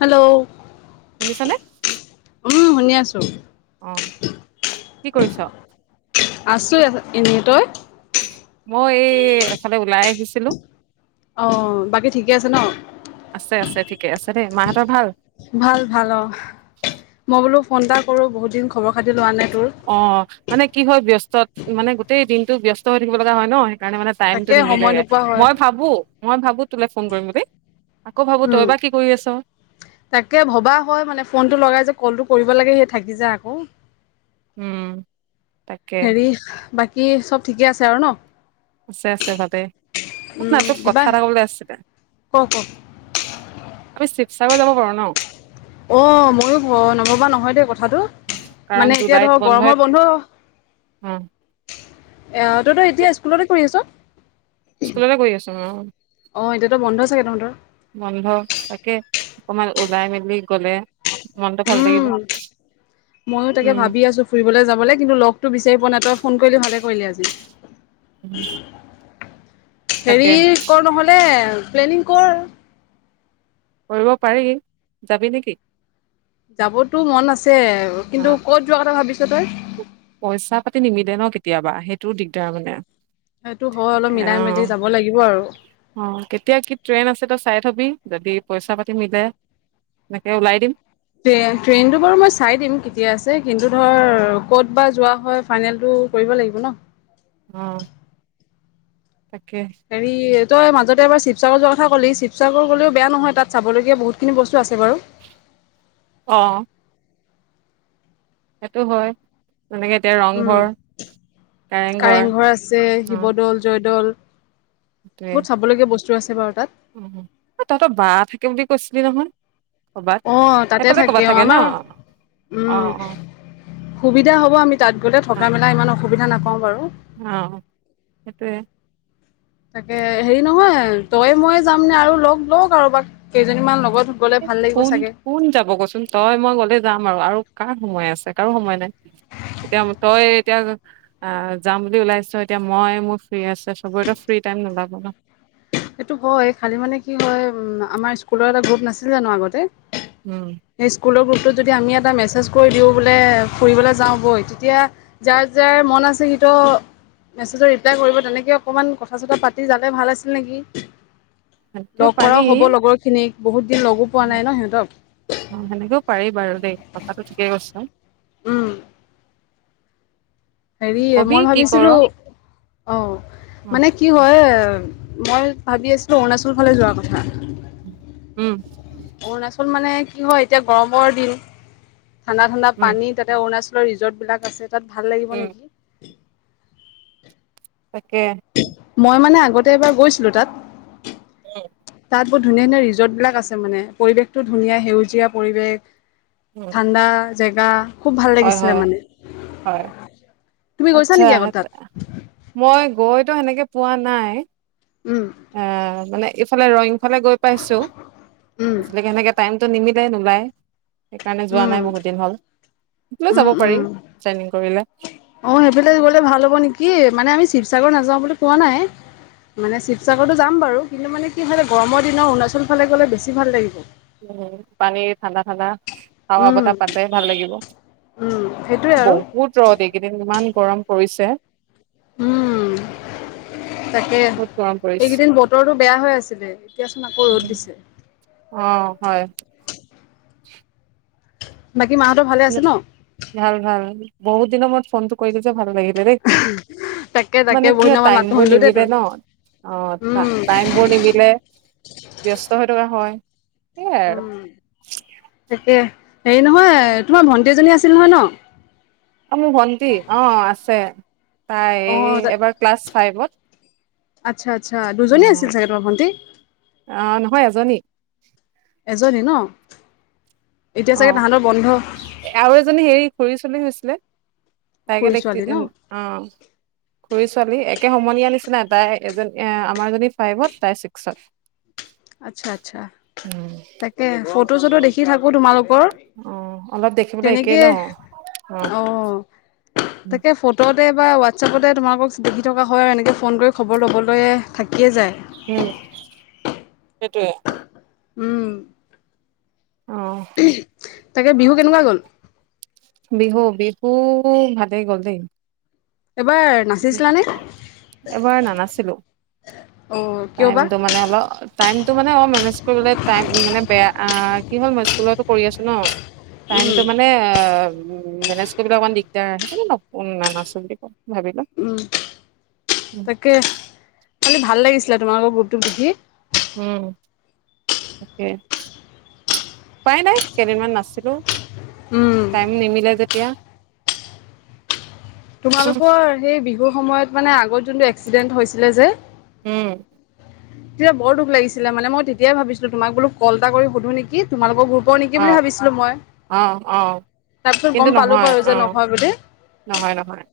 Hello শুনিছানে? [unintelligible] উম, শুনি আছো। অ' কি কৰিছ? আছোঁ [unintelligible] এনে তই? মই এই এফালে ওলাই আহিছিলোঁ। অ' বাকী ঠিকে আছে ন? আছে, আছে ঠিকে আছে দে, মাহঁতৰ ভাল? ভাল ভাল অ', মই বোলো ফোন এটা কৰো বহুত দিন খবৰ খাতি লোৱা নাই। তোৰ অ' মানে কি হয়, ব্যস্ত মানে গোটেই দিনটো ব্যস্ত হৈ থাকিব লগা হয় ন, সেইকাৰণে মানে। টাইমটো তাকে সময় নিমিলেগে, নোপোৱা হয় মই ভাবো, মই ভাবো তোলে ফোন কৰিম বুলি। আকৌ ভাবো তই উম বা কি কৰি আছ। তাকে ভবা হয়, মানে ফোনটো লগাই যে কলটো কৰিব লাগে সে থাকি যায় আক। উম'। তাকে হেৰি, বাকী চব ঠিকে আছে আৰু ন'? আছে, আছে ভালে, শুন না উম তোক কথা কিবা এটা কবলে আছিলে। ক ক আমি শিৱসাগৰ যাব পাৰো ন'। অ' ময়ো নভবা নহয় দেই কথাটো, কাৰণ মানে এতিয়া জুলাইত ধৰ বন্ধই গৰমৰ বন্ধ অ'। অ' তইতো এতিয়া স্কুলতে কৰি আছ? স্কুলতে কৰি আছো অ' অঁ এতিয়াতো বন্ধ চাগে তহঁতৰ? বন্ধ তাকে, অকমান ওলাই মেলি গলে। মনটো ভাল লাগিব। উম' মইও তাকে ভাবি উম। আছো। ফুৰিবলে যাবলে কিন্তু লগটো বিচাৰি পোৱা নাই, তই ফোন কৰিলি ভালে কৰিলি আজি। [unintelligible] হেৰি তাকে কৰ নহ'লে প্লেনিং কৰ। কৰিব পাৰি, যাবি নেকি? যাবতো মন আছে, অ কিন্তু ক'ত যোৱাৰ কথা ভাবিছ তই? পইচা পাতি নিমিলে ন কেতিয়াবা, সেইটো দিগদাৰ মানে। সেইটো হয় অলপ মিলাই মেলি যাব লাগিব আৰু। অঁ কেতিয়া কি ট্ৰেইন আছে তই চাই থ'বি, যদি পইচা পাতি মিলে এনেকে ওলাই দিম। ট্ৰেইনটো বাৰু মই চাই দিম কেতিয়া আছে, কিন্তু ধৰ ক'ত বা যোৱা হয় ফাইনেলটো। কৰিব লাগিব ন'। অ' তাকে। হেৰি তই মাজতে এবাৰ শিৱসাগৰ যোৱা কথা ক'লি, শিৱসাগৰ গ'লেও বেয়া নহয় তাত চাবলগীয়া বহুতখিনি বস্তু আছে বাৰু। অ'। সেইটো হয়, যেনেকে এতিয়া উম ৰংঘৰ। কাৰেংঘৰ আছে, অ শিৱদৌল, জয়দৌল সেইটোৱে বহুত চাবলগীয়া বস্তু আছে বাৰু তাত। অ', তহঁতৰ 'বা' থাকে বুলি কৈছিলি নহয়? ক'বাত অ' তাতে সেইফালে ক'বাত থাকে অ' ন আমাৰ, অ অ উম' অ সুবিধা হ'ব আমি তাত গলে, থকা মেলা ইমান অসুবিধা নাপাওঁ বাৰু। অ'সেইটোৱে। তাকে হেৰি নহয়, তই, মই যাম নে, আৰু লগ লওঁ কাৰোবাক কেইজনীমান লগত গ'লে এ ভাল লাগিব কোন চাগে কোন যাব ক'চোন, তই মই গলে যাম আৰু, আৰু কাৰ সময় আছে, কাৰো সময় নাই। এতিয়া তই এতিয়া আ যাম বুলি ওলাইছ এতিয়া, মই মোৰ ফ্ৰী আছে চবৰেতো ফ্ৰী টাইম নোলাব ন'। সেইটো হয়, খালী মানে কি হয়, আমাৰ স্কুলৰ এটা গ্ৰুপ নাছিল জানো আগতে। উম'। সেই স্কুলৰ গ্ৰুপটোত যদি আমি এটা মেছেজ কৰি দিওঁ বোলে, ফুৰিবলৈ যাওঁ বৈ তেতিয়া যাৰ যাৰ মন আছে সি ত'। মেছেজৰ ৰিপ্লাই কৰিব, তেনেকে অকণমান কথা চথা পাতি যালে ভাল আছিল নেকি। সেনেকেও লগ পাৰি কৰাও হ'ব লগৰখিনিক, বহুত দিন লগো পোৱা নাই ন' সিহঁতক। অ' সেনেকেও পাৰি বাৰু দেই। কথাটো ঠিকেই কৈছ! উম। সেৰি, কবি মই কি কৰ ভাবিছিলোঁ, অ'! উম মানে, কি হয়, মই ভাবি আছিলোঁ, অৰুণাচল ফালে যোৱাৰ কথা। উম। অৰুণাচল মানে, কি হয় এতিয়া, গৰমৰ দিন। ঠাণ্ডা-ঠাণ্ডা উম, পানীত তাতে, অৰুণাচলৰ ৰিজৰ্টবিলাক আছে। তাত ভাল লাগিব উম, নেকি! তাকে। মই মানে, আগতে এবাৰ গৈছিলোঁ তাত। উম। তাত, বহুত ধুনীয়া-ধুনীয়া ৰিজৰ্ট বিলাক আছে, মানে! পৰিৱেশতো ধুনীয়া, সেউজীয়া পৰিৱেশ। উম, ঠাণ্ডা জেগা, খুউব ভাল হয় লাগিছিলে হয় মানে! হয় তুমি গৈছা আচ্ছা, নেকি আগত তাত মই গৈতো সেনেকে পোৱা নাই। উম আঁ মানে, এইফালে ৰয়িং ফালে গৈ পাইছোঁ। উম আজিলৈকে, সেনেকে টাইমটো নিমিলে, নোলায়। সেইকাৰণে, যোৱা উম নাই বহুত দিন হ'ল। লৈ উম যাব পাৰি, উম ট্ৰেনিং কৰিলে। অ'! সেইফালে, গ'লে ভাল হ'ব নেকি! মানে, আমি শিৱসাগৰ নাযাওঁ বুলি কোৱা নাই। মানে, শিৱসাগৰটো যাম বাৰু। কিন্তু মানে, কি হয়, গৰমৰ দিনত অৰুণাচল ফালে গ'লে, বেছি ভাল লাগিব! উম, পানীৰ ঠাণ্ডা-ঠাণ্ডা, হাৱা উম বতাহ পালে, ভাল লাগিব। উম সেইটোৱে আৰু বহুত ৰ'দ এইকেইদিন। ইমান গৰম পৰিছে! উম, তাকে! বহুত গৰম পৰিছে এইকেইদিন বতৰটো বেয়া হৈ আছিলে। এতিয়াচোন আকৌ ৰ'দ দিছে। অ'! হয়। বাকী, মাহঁতৰ ভালে আছে ন'? ভাল-ভাল, বহুত দিনৰ মূৰত ফোনটো কৰিলোঁ যে, ভাল লাগিলে দেই! তাকে তাকে মানে বহুত কি হয়, দিনৰ মূৰত মাতটো টাইমবোৰ শুনিলো দেই তোৰ নিমিলে ন'। অ'! উম টাইমবোৰ নিমিলে। ব্যস্ত হৈ থকা হয়, সেইয়াই আৰু। উম তাকে, সেৰি নহয়, তোমাৰ ভণ্টি এজনী আছিল নহয়, ন'? মোৰ ভণ্টি, অ'! আছে। তাই অ এই, এবাৰ ক্লাছ ফাইভত। আচ্ছা, আচ্ছা! দুজনী উম, আছিল চাগে তোমাৰ ভন্টি? অ'! নহয়, এজনী। এজনী ন'? এতিয়া অ চাগে, তাহাঁতৰ বন্ধ? আৰু এজনী, সেৰি, খুড়ী চোৱালী হৈছিলে। তাইকে খুৰী দেখি, ছোৱালী ন অ'। খুড়ী ছোৱালী, একে সমনীয়া নিচিনা। তাই এজ, আমাৰজনী ফাইভত, তাই ছিক্সত। আচ্ছা, আচ্ছা। তাকে, ফটো-চটো দেখি দেখি থাকোঁ তোমালকৰ। অ অলপ দেখিবলৈ একেই তেনেকে, ন। অ'! [unintelligible] উম তাকে, ফ ফটোতে বা হোৱাটছএপতে, তোমালোকক দেখি থকা হয় আৰু। এনেকৈ ফোন কৰি খবৰ ল'বলৈ, থাকিয়ে যায়। উম, সেইটোৱে। উম। অ'! তাকে, বিহু কেনেকুৱা গ'ল? বিহু, বিহু ভালেই গ'ল দেই। এবাৰ নাচিছিলানে [inaudible] এইবাৰ নানাছিলোঁ। অ কিয় বা টাইমটো মানে অলপ টাইমটো মানে অ মেনেজ কৰিবলৈ টাই মানে বেয়া কি হল মই স্কুলতো কৰি আছো ন টাইমটো উম মানে এ মেনেজ কৰিবলৈ অকমান দিগদাৰ সেইকাণে মই নানাছো বুলি কম ভাবি ল উম তাকে খালি ভাল লাগিছিলে তোমালোকৰ গ্ৰুপটোক দেখি উম তাকে উপাই নাই কেইদিনমান নাছিলো উম টাইম নিমিলে যেতিয়া তোমালোকৰ সেই বিহুৰ সময়ত মানে আগত যোনটো এক্সিডেন্ট হৈছিলে যে উম তেতিয়া দুখ লাগছিলে মানে মই তেতিয়াই ভিবিছিলো তোমাক বোলো কল এ কৰি সোধো নিকি তোমালোক গ্ৰুপ ব নিকি অ বুলি ভাবিছিলোঁ মই অ অ তাৰপিছত কিন্তু গম পালোঁ নহয় বাৰু যে অ নহয় বুলি নহয় নহয়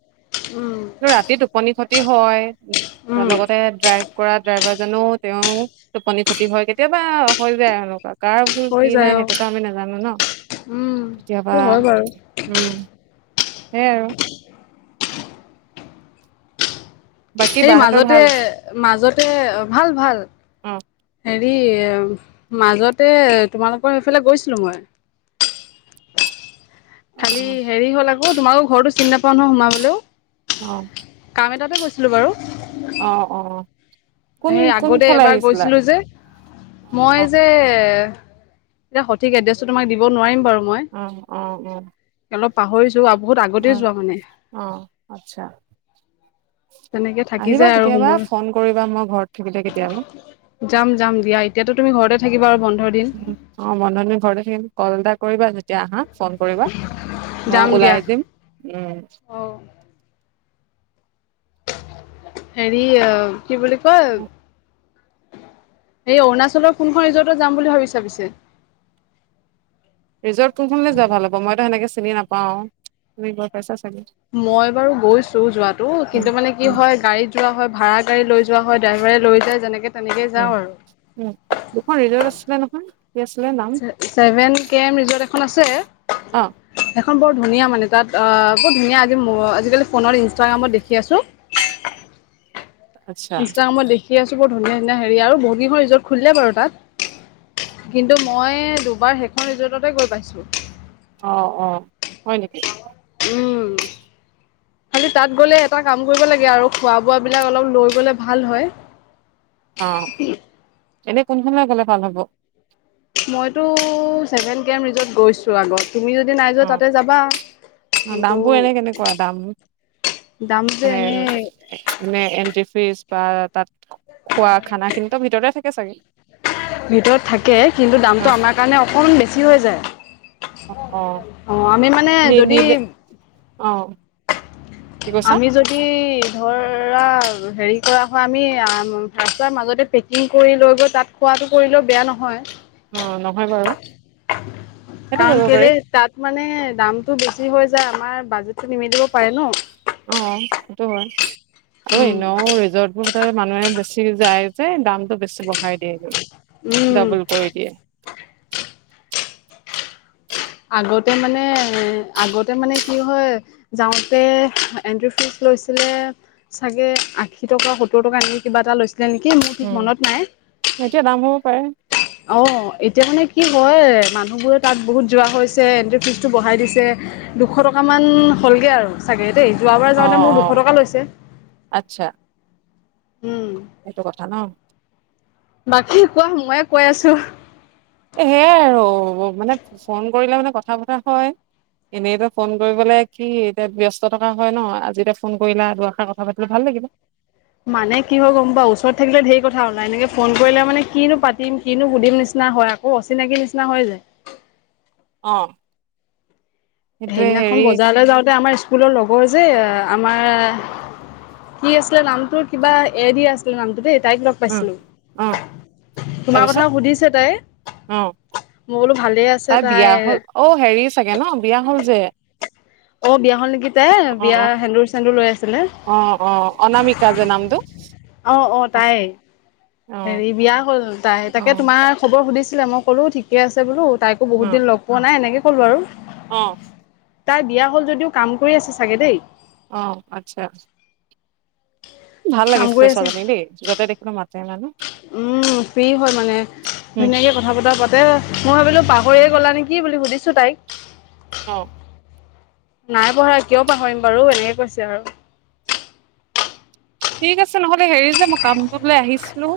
উম কিন্তু ৰাতি টোপনি ক্ষতি হয় উম লগতে ড্ৰাইভ কৰা ড্ৰাইভাৰ জনো তেওঁৰ টোপনি ক্ষতি হয় কেতিয়াবা হৈ যায় এনকা কাৰ ভুল হৈ কি যায় নাই অ সেইটোত আমি নাজানো ন উম কেতিয়াবা সেইটো হয় বাৰু উম সেই আৰু বাকী সেই বাহঁতৰ মাজতে ভাল মাজতে ভাল ভাল অ হেৰি মাজতে তোমালোকৰ সেফালে গৈছিলোঁ মই অ খালি হেৰি হ'ল আকৌ তোমাৰো ঘৰটো চিন নাপাৱ নহয় সোমাবলৌ অ কাম এটাতে গৈছিলোঁ বাৰু অ অ কোন সেই আগতে কোনফালে এবাৰ আহিছিলা গৈছিলো যে মই অ যে এতিয়া সঠিক এড্ৰেছটো তোমাক দিব নোৱাৰিম বাৰু মই অ অ অ অলপ পাহৰিছো আ বহুত অ আগতে যোৱা মানে অ আচ্ছা তেনেকে থাকি আহিবা যায় আৰু কেতিয়াবা সুমোৱা ফোন কৰিবা মই ঘৰত থাকোতে কেতিয়াবা যাম যাম দিয়া এতিয়াতো তুমি ঘৰতে থাকিবা আৰু বন্ধ দিন অ বন্ধৰ দিন ঘৰতে থাকিম কল এটা কৰিবা যেতিয়া আহা ফ'ন কৰিবা যাম মই দিয়া ওলাই দিম উম অ হেৰি অ কি বুলি কয়। এই অৰুণাচলৰ কোনখন ৰিজৰ্টত যাম বুলি ভাবিছা পিছে। ৰিজৰ্ট কোনখনলৈ যোৱা ভাল হ'ব মইতো সেনেকে চিনি নাপাওঁ তুমি গৈ পাইছা চাগে মই বাৰু গৈছো যোৱাটো উম, কিন্তু মানে কি উম, হয় গাড়ীত যোৱা হয় ভাড়া গাড়ী লৈ যোৱা হয় ড্ৰাইভাৰে লৈ যায় যেনেকে তেনেকে উম, যাওঁ আৰু উম দুখন ৰিজাৰ্ট আছিলে নহয়। কি আছিলে নাম চেভেন কে এম ৰিজৰ্ট এখন আছে। অ', এখন বৰ ধুনীয়া মানে তাত আহ বৰ ধুনীয়া আজি আজিকালি ফোোনত ইনষ্টাগ্ৰামত দেখি আছো [inaudible] সেখন বৰ ধুনীয়া মানে তাত আ বৰ ধুনীয়া আজি আজিকালি ফোনত ইনষ্টাগ্ৰামত দেখি আছো। আচ্ছা ইনষ্টাগ্ৰামত দেখি আছো বৰ ধুনীয়া ধুনীয়া হেৰি আৰু বহুতগিখন ৰিজৰ্ট খুলিলে বাৰু তাত। কিন্তু মই দুবাৰ সেইখন ৰিজৰ্টতে গৈ পাইছো। অঁ অঁ, হয় নেকি? উম। খালি তাত গ'লে এটা কাম কৰিব লাগে আৰু, খোৱা বোৱাবিলাক অলপ লৈ গ'লে ভাল হয়। অঁ, এনেই কোন ফালে গ'লে ভাল হ'ব? মইতো ছেভেন কেম ৰিজত গৈছোঁ আগত। তুমি যদি নাই যোৱা অ', তাতে যাবা, অ, কিন্তু দামবোৰ এনে কেনেকুৱা দাম? দাম যে এনেই এ মানে এণ্ট্ৰি ফ্ৰিজ বা তাত খোৱা খানা খিনিতো ভিতৰতে থাকে চাগে। ভিতৰত থাকে, কিন্তু দামটো অ', আমাৰ কাৰণে অকণমান বেছি হৈ যায়। অ', অ, অঁ, আমি মানে যদি অঁ আমি যদি ধৰা হেৰি কৰা হয় আমি ৰাস্তাৰ মাজতে পেকিং কৰি লৈ গৈ তাত খোৱাটো কৰিলেও বেয়া নহয়। অঁ নহয় বাৰু। সেইটো কাৰণ কৰিব কেলে পাৰি তাত মানে দামতটো বেছি হৈ যায়, আমাৰ বাজেটটো নিমিলিব পাৰে ন। অঁ, সেইটো হয় আৰু উম এনেও ৰিজৰ্ট বোৰ মানুহে বেছি যায় যে দামতটো বেছি বঢ়াই দিয়ে উম ডাবল কৰি দিয়ে। [inaudible] আগতে মানে আগতে মানে কি হয়। যাওঁতে এণ্ট্ৰি ফিজ লৈছিলে চাগে আশী টকা সত্তৰ টকা এনেকে কিবা এটা লৈছিলে নেকি মোৰ ঠিক উম মনত নাই। এতিয়া দাম হ'ব পাৰে। অঁ এতিয়া মানে কি হয় মানুহবোৰে তাত বহুত যোৱা হৈছে এণ্ট্ৰি ফিজটো বঢ়াই দিছে। দুশ টকামান হ'লগে আৰু চাগে দেই যোৱাবাৰ অ যাওঁতে মোক অ দুশ টকা লৈছে। আচ্ছা। উম। সেইটো কথা ন। বাকী কোৱা মইয়ে কৈ আছো। এ সেই আৰু ফোন কৰিলে মানে কথা পতা হয়। এনেইতো ফোন কৰিবলে কি এতিয়া ব্যস্ত থকা হয় ন, আজি এতেয়া ফোন কৰিলা আৰু দুই এশা কথা পাতিলো ভাল লাগিলে। মানে কি হয় গম পাও, ওচৰত থাকিলে ধেৰ কথা ওলাই এনেকে ফোন কৰিলে মানে কিনো পাতিম কিনো সুধিম নিচিনা হয় আ কৌ নিচিনা হৈ যায়। অঁ। সেইদিনাখন বজাৰলৈ যাওঁতে আমাৰ স্কুলৰ লগৰ যে আমাৰ কি আছিলে নামটো কিবা এ দি আছিলে নামটো দেই তাইক লগ উম পাইছিলো, অ তোমাৰ তাৰপিছত কথাও সুধিছে তাই। অ মই বোলো ভালে আ তাই বিয়া হল, অ হেৰি চাগে ন বিয়া হল যে [unintelligible] অ বিয়া হল নেকি অ তাই, অ বিয়াৰ অ সেন্দুৰ চেন্দুৰ লৈ আছিলে। অ অ অনামিকা যে নামটো অঁ অঁ, অ তাই হেৰি বিয়া হ'ল তাই, অ তাকে তোমাৰ খবৰ সুধিছিলে মই ক'লো ঠিকে আছে বোলো তাইকো বহুত দিন লগ পোৱা নাই এনেকে ক'লো আৰু। অঁ তাই দিয়া হ'ল যদিও কাম কৰি আছে চাগে দেই! অ', আচ্ছা। ভাল লাগে কাম কৰি আছে ছোৱালী জনীক দেই য'তে দেখিলো মাতে মানে। উম, ফ্ৰী হয় মানে, উম ধুনীয়াকে কথা কথা-বতৰা পাতে মই ভাবিলো পাহৰিয়ে গ'লা নেকি বুলি সুধিছোঁ তাইক। অ'। নাই পাহৰা কিয় পাহৰিম বাৰু এনেকে কৈছে আৰু। ঠিক আছে নহ'লে হেৰি যে মই কামটো লৈ আহিছিলোঁ।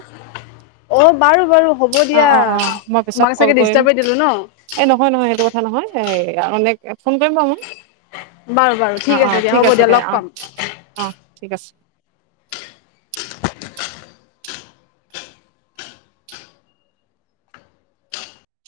অ', বাৰু বাৰু হ'ব অ দিয়া, অ অ মই পিছত তোমাক কল চাগে কৰিম ডিষ্টাৰবেই দিলো ন'? এই নহয় নহয় সেইটো কথা নহয়, এই এনে ফোন কৰিম বাৰু মই। বাৰু বাৰু অ', অ', দিয়া ঠিক হ'ব আছে দিয়া দে লগ অ', পাম অ', ঠিক আছে।